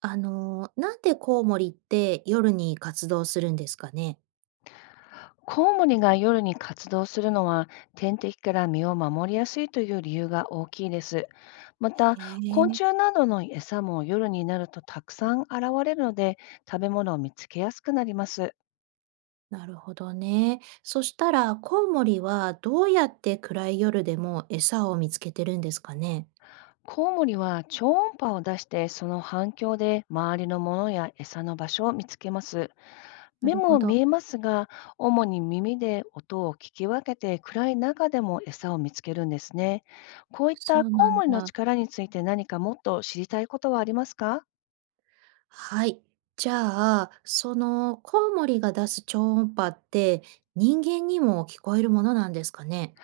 なんでコウモリって夜に活動するんですかね？コウモリが夜に活動するのは天敵から身を守りやすいという理由が大きいです。また、へ昆え。虫などの餌も夜になるとたくさん現れるので、食べ物を見つけやすくなります。なるほどね。そしたらコウモリはどうやって暗い夜でも餌を見つけてるんですかね？コウモリは超音波を出して、その反響で周りのものや餌の場所を見つけます。な目るほもど、見えますが、主に耳で音を聞き分けて暗い中でも餌を見つけるんですね。こういっそたうコなウんモリのだ。力について何かもっと知りたいことはありますか？はい。じゃあ、そのコウモリが出す超音波って人間にも聞こえるものなんですかね？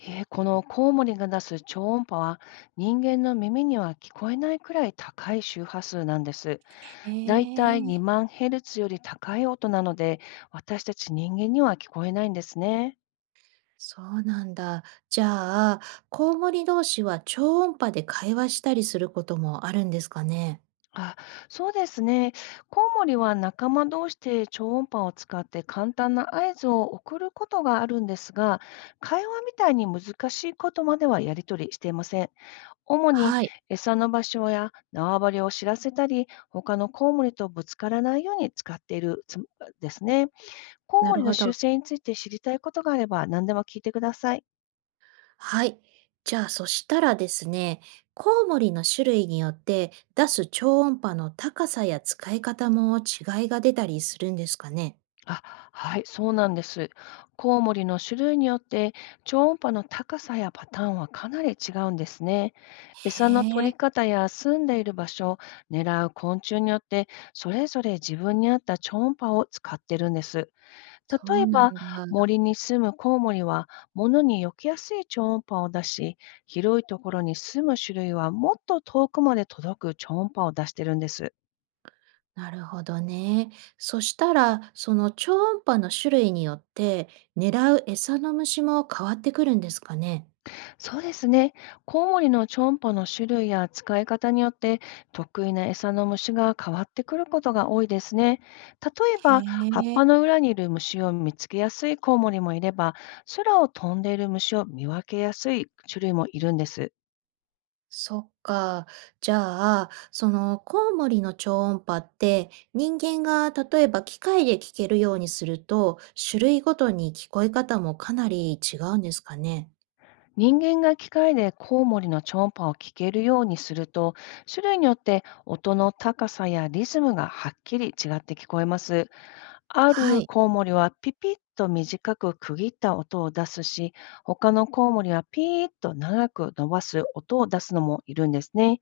このコウモリが出す超音波は、人間の耳には聞こえないくらい高い周波数なんです。へだいたいえ。2万ヘルツより高い音なので、私たち人間には聞こえないんですね。そうなんだ。じゃあ、コウモリ同士は超音波で会話したりすることもあるんですかね。あ、そうですね。コウモリは仲間同士で超音波を使って簡単な合図を送ることがあるんですが、会話みたいに難しいことまではやり取りしていません。主にはい、餌の場所や縄張りを知らせたり、他のコウモリとぶつからないように使っているつですね。コウなモるリのほ習ど。性について知りたいことがあれば何でも聞いてください。はい。じゃあ、そしたらですね、コウモリの種類によって出す超音波の高さや使い方も違いが出たりするんですかね。あ、はい、そうなんです。コウモリの種類によって、超音波の高さやパターンはかなり違うんですね。餌のへ取え、り方や住んでいる場所、狙う昆虫によって、それぞれ自分に合った超音波を使ってるんです。そ例うえなんば、だ。森に住むコウモリは物に避けやすい超音波を出し、広いところに住む種類はもっと遠くまで届く超音波を出してるんです。なるほどね。そしたら、その超音波の種類によって狙う餌の虫も変わってくるんですかね。そうですね。コウモリのチョンポの種類や使い方によって、得意な餌の虫が変わってくることが多いですね。例えへば、葉っぱえ。の裏にいる虫を見つけやすいコウモリもいれば、空を飛んでいる虫を見分けやすい種類もいるんです。そっか。じゃあ、そのコウモリの超音波って人間が例えば機械で聞けるようにすると、種類ごとに聞こえ方もかなり違うんですかね。人間が機械でコウモリのチョンパを聞けるようにすると、種類によって音の高さやリズムがはっきり違って聞こえます。あはるい。コウモリはピピッと短く区切った音を出すし、他のコウモリはピーッと長く伸ばす音を出すのもいるんですね。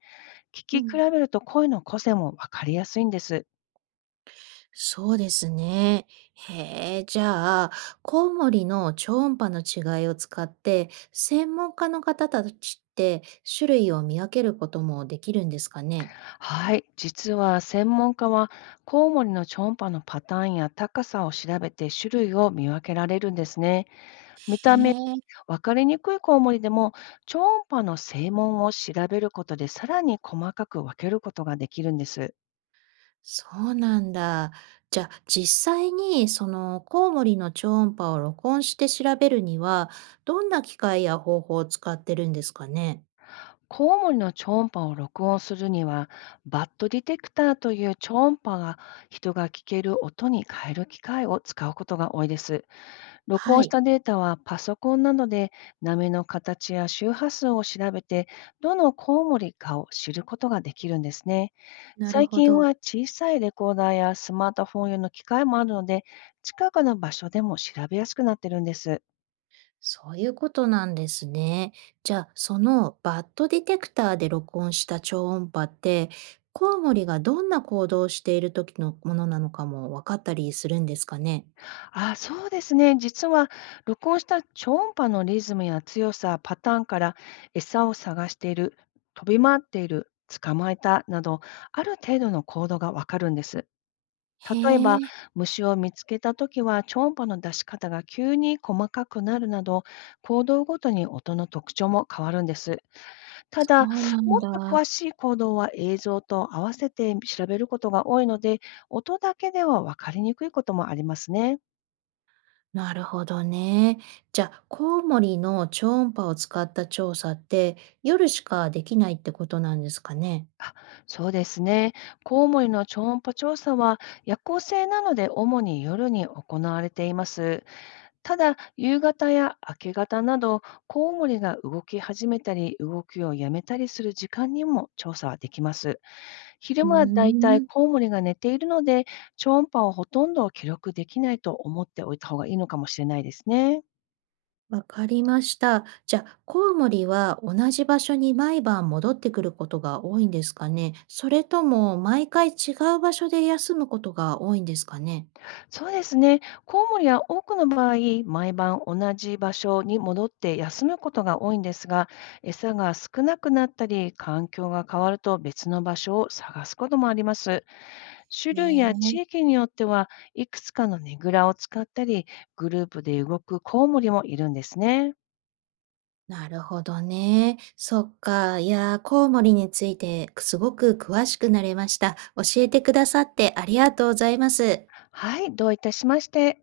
聞うき比ん。べると、声の個性もわかりやすいんです。そうですね。へえ、じゃあ、コウモリの超音波の違いを使って、専門家の方たちって種類を見分けることもできるんですかね。はい、実は専門家はコウモリの超音波のパターンや高さを調べて、種類を見分けられるんですね。見へた目、え。わかりにくいコウモリでも、超音波の声紋を調べることでさらに細かく分けることができるんです。そうなんだ。じゃあ実際にそのコウモリの超音波を録音して調べるには、どんな機械や方法を使ってるんですかね？コウモリの超音波を録音するには、バッドディテクターという超音波が人が聞ける音に変える機械を使うことが多いです。録は音しい、たデータはパソコンなどで波の形や周波数を調べて、どのコウモリかを知ることができるんですね。なる最ほ近ど。は小さいレコーダーやスマートフォン用の機械もあるので、近くの場所でも調べやすくなってるんです。そういうことなんですね。じゃあそのバッドディテクターで録音した超音波って、コウモリがどんな行動をしている時のものなのかも分かったりするんですかね？あ、そうですね。実は、録音した超音波のリズムや強さ、パターンから、餌を探している、飛び回っている、捕まえたなど、ある程度の行動がわかるんです。へ例えば、え、虫を見つけたときは、超音波の出し方が急に細かくなるなど、行動ごとに音の特徴も変わるんです。たそだ、うなもんっとだ。詳しい行動は映像と合わせて調べることが多いので、音だけではわかりにくいこともありますね。なるほどね。じゃあ、コウモリの超音波を使った調査って、夜しかできないってことなんですかね。あ、そうですね。コウモリの超音波調査は夜行性なので、主に夜に行われています。ただ、夕方や明け方など、コウモリが動き始めたり、動きをやめたりする時間にも調査はできます。昼うー間はだいたいん、コウモリが寝ているので、超音波をほとんど記録できないと思っておいた方がいいのかもしれないですね。わかりました。じゃあ、コウモリは同じ場所に毎晩戻ってくることが多いんですかね。それとも、毎回違う場所で休むことが多いんですかね。そうですね。コウモリは多くの場合、毎晩同じ場所に戻って休むことが多いんですが、餌が少なくなったり、環境が変わると別の場所を探すこともあります。種へ類やえ。地域によっては、いくつかのねぐらを使ったり、グループで動くコウモリもいるんですね。なるほどね。そっか。いやー、コウモリについてすごく詳しくなれました。教えてくださってありがとうございます。はい、どういたしまして。